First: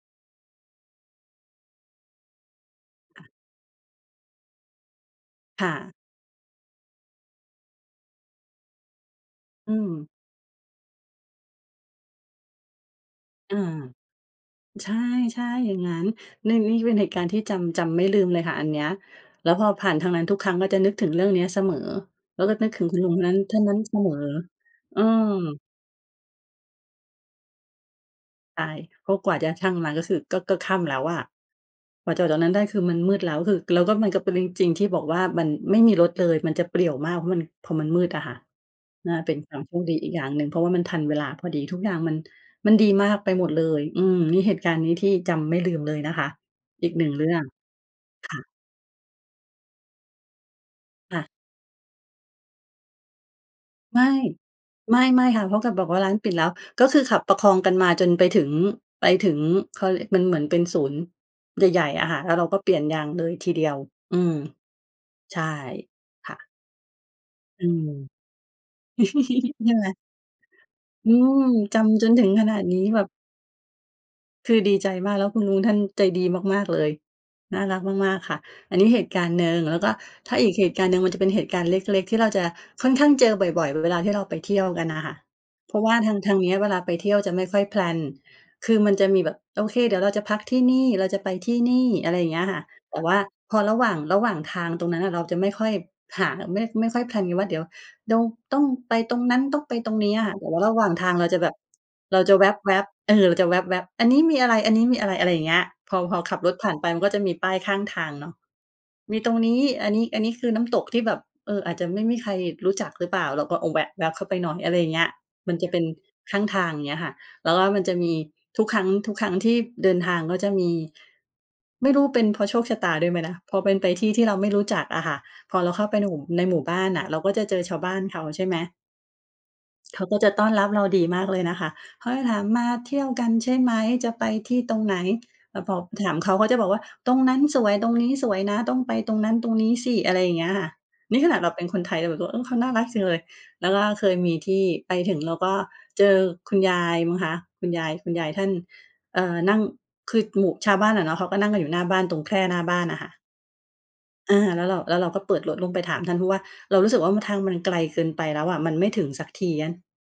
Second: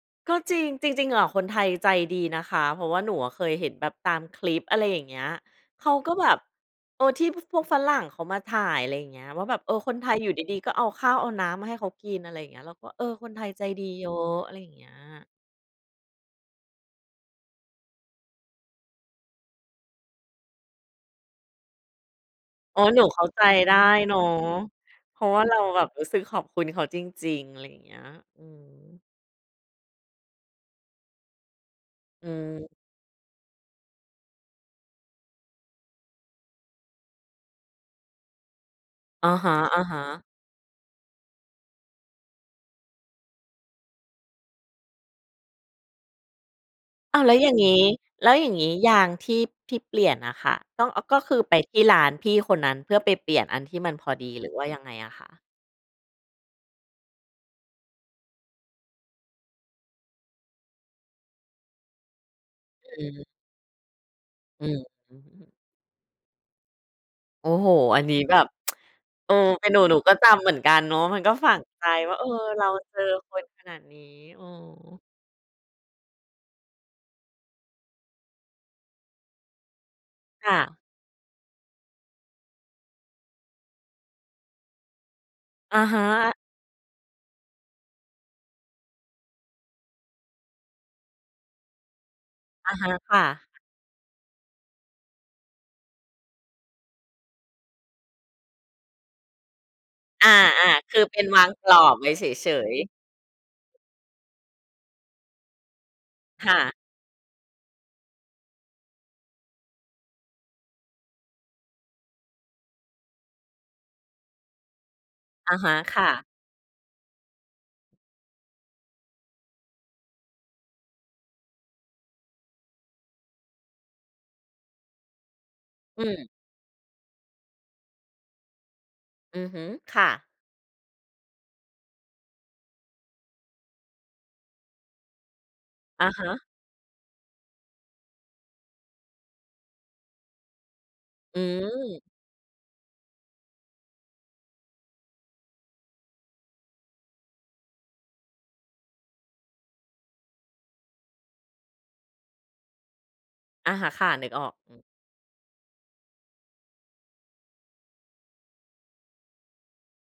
ก็จริง จริง ๆ อะคนไทยใจดีนะคะ เพราะว่าหนูค่อะ ะเคยเห็นแบบตามคลิป อะไรอย่างเงี้ย ค่เขาะ ก็แบบ เออ ที่พวกฝรั่งเขามาถ่าย อะไรอย่างเงี้ย ว่าแบบ เออือ คนม ไทยอยู่ดี ๆ ก็เอาข้าวเอาน้ำมาให้เขากิน อะไรอย่างเงี้ย แล้วก็ เออ คนไทยอา ใจดีเยอะ อะไรอย่างเงีใ้ชย ่ ใช่ อย่างงั้น นี่ นี่เป็นเหตุการณ์ที่จำ จำไม่ลืมเลยค่ะอันเนี้ย แล้วพอผ่านทางนั้นทุกครั้งก็จะนึกถึงเรื่องเนี้ยเสมอ แล้วก็นึกอ๋ถอ ึงคุหนณูลุงเคข้นานั้น ใจท่านไนดั้้นเสมเนอ าะ อืเพราะว่าเราม แบบรู้สึกขอบคุณเขาจริง ๆ อะไรอย่างเงี้ย อืใช่ ม เพราะกว่าจะช่างมาก็คือก็ ก็ค่ำแล้วอะ กว่าจะออือกจากตรงนั้นไดม ้คือมันมืดแล้ว คือแล้วมันก็เป็นจริง ๆ ที่บอกว่ามันไม่มีรถเลย มันจะเปลี่ยวมาก เพราะมัน พอมันมืดอะค่ะ น่าอเปะ็นฮคะ วามโชคดีอีกอยๆ ่างหนึ่ง เพราะว่ามันทันเวลาพอดี ทุกอย่างมัน มันดีมากไปหมดเลย อืม นี่เหตุการณ์นี้ที่จำไม่ลืมเลยนะคะ อีก 1 อ้าเว รแืล้่วองอย่างนี้ แลค้ว่อยะ ่างนี้ยางที่ ที่เปลี่ยนน่ะค่ะ ต้อง กค็่ะ คือไปที่ร้านพี่คนนั้นเพื่อไปเปลี่ยนอันที่มันไมพ่ อดีหรือว่ายังไงไอะคม่ ะ? ๆ ค่ะ เพราะแกบอกว่าร้านปิดแล้ว ก็คือขับประคองกันมาจนไปถึง ไปถึง เขาเรียกมันเหมือนเป็นศูนย์ใหญ่ ๆ อะค่ะ แล้วเราก็เปลี่ยนยอืางเม ลยทีเดียว อืม อืม อือฮใช่ึ ค่ะ โอ้อืโฮ ม อันนี้แบบ เออ เปใ็ชน่หนู ไหม หนูก็จำเหมือนกันเนาะ อืมันก็ม ฝังจใจำจวน่า ถเอึอ งขนาเรดานี้เจแบอบ คนขนาดนี้ เอคือดีใจอ มาก แล้วคุณลุงท่านใจดีมาก ๆ เลย น่ารักมาก ๆ ค่ะ อันนี้เหตุการณ์หนึ่ง แล้วก็ถ้าคอี่กเหะ ตุการณ์หนึ่ง มันจะเป็นเหตุการณ์เล็ก ๆ ที่เราจะค่อนข้างเจอบ่อย ๆ เวลาที่เราไปเที่ยวกันน่ะค่ะ เพอราะะว่าฮทาง ทะ างเนี้ยเวลาไปเที่ยวจะไม่ค่อย แพลน คือมันจะมีแบบ โอเค เดี๋ยวเราจะพักที่นี่ เราจะไปที่นี่ อะไรอย่างเงี้ยค่ะ อะฮะ แต่วค่า่ะ พอระหว่าง ระหว่างทางตรงนั้นเราจะไม่ค่อยหา ไม่ ไม่ค่อย แพลน กันว่า เดี๋ยวต้องไปตรงนั้นต้องไปตรงนี้ออะคา ่ะ แต่ว่าระหว่าๆ งคือทาเงป็เรนาจวะาแบงบ กรอบไว้เราเจะแวฉย ๊ๆ บ ๆ เออ เราจะแว๊บ ๆ อันนี้มีอะไร ๆ อะไรอย่างเงี้ย พอ พอขับคร่ถผ่ะ านไปมันก็จะมีป้ายข้างทางเนาะ มีตรงนี้ อันนี้ อันนี้คือน้ำตกที่แบบ เออ อาจจะไม่มีใครรู้จักหรือเปล่า เราก็แวะแว๊บเข้าไปหน่อย อะไรอย่างเงี้ย มอันะจฮะเะ ป็นค่ะ ข้างทาง เงี้ยค่ะ แล้วก็มันจะมีทุกครั้ง ทุกครั้งที่เดินทางก็จะมี ไม่รู้เป็นเพราะโชคชะตาด้วยไหมนะ พอเป็นไปที่ ที่เราไม่รู้จักอะค่ะ พอเราเข้าไปอืม ในหมู่บ้านอะ เราก็จะเจอชาวบ้านเขาใช่ไหม อือฮึ คเข่าะ ก็จะต้อนรับเราดีมากเลยนะคะ เขาจะถาม "มาเที่ยวกันใช่ไหม จะไปที่ตรงไหน" แล้วพออถะามฮเขา ะ เขาจะบอกว่า "ตรงนั้นสวย ตรงนี้สวยนะ ต้องไปตรงนั้นตรงนี้สิ" อะไรอย่างเงี้ยค่ะ นี่ขนอืาดเราเป็นคนไทยม เราแบบ เออ เขาน่ารักจังเลย แล้วก็เคยมีที่ไปถึงแล้วก็เจอคุณยายมั้งคะ คุณยาย คุณยายท่าน เอ่อ นั่ง คือหมู่ชาวบ้านอะเนาะ เขาก็นั่งกันอยู่หน้าบ้านตรงแคร่หน้าบ้านน่ะค่ะ อะฮะ ค่ะ นึกอา ออก แล้วอเืรา ม แล้วเราก็เปิดรถลงไปถามท่าน เพราะว่าเรารู้สึกว่าทางมันไกลเกินไปแล้วอะ มันไม่ถึงสักที เงี้ย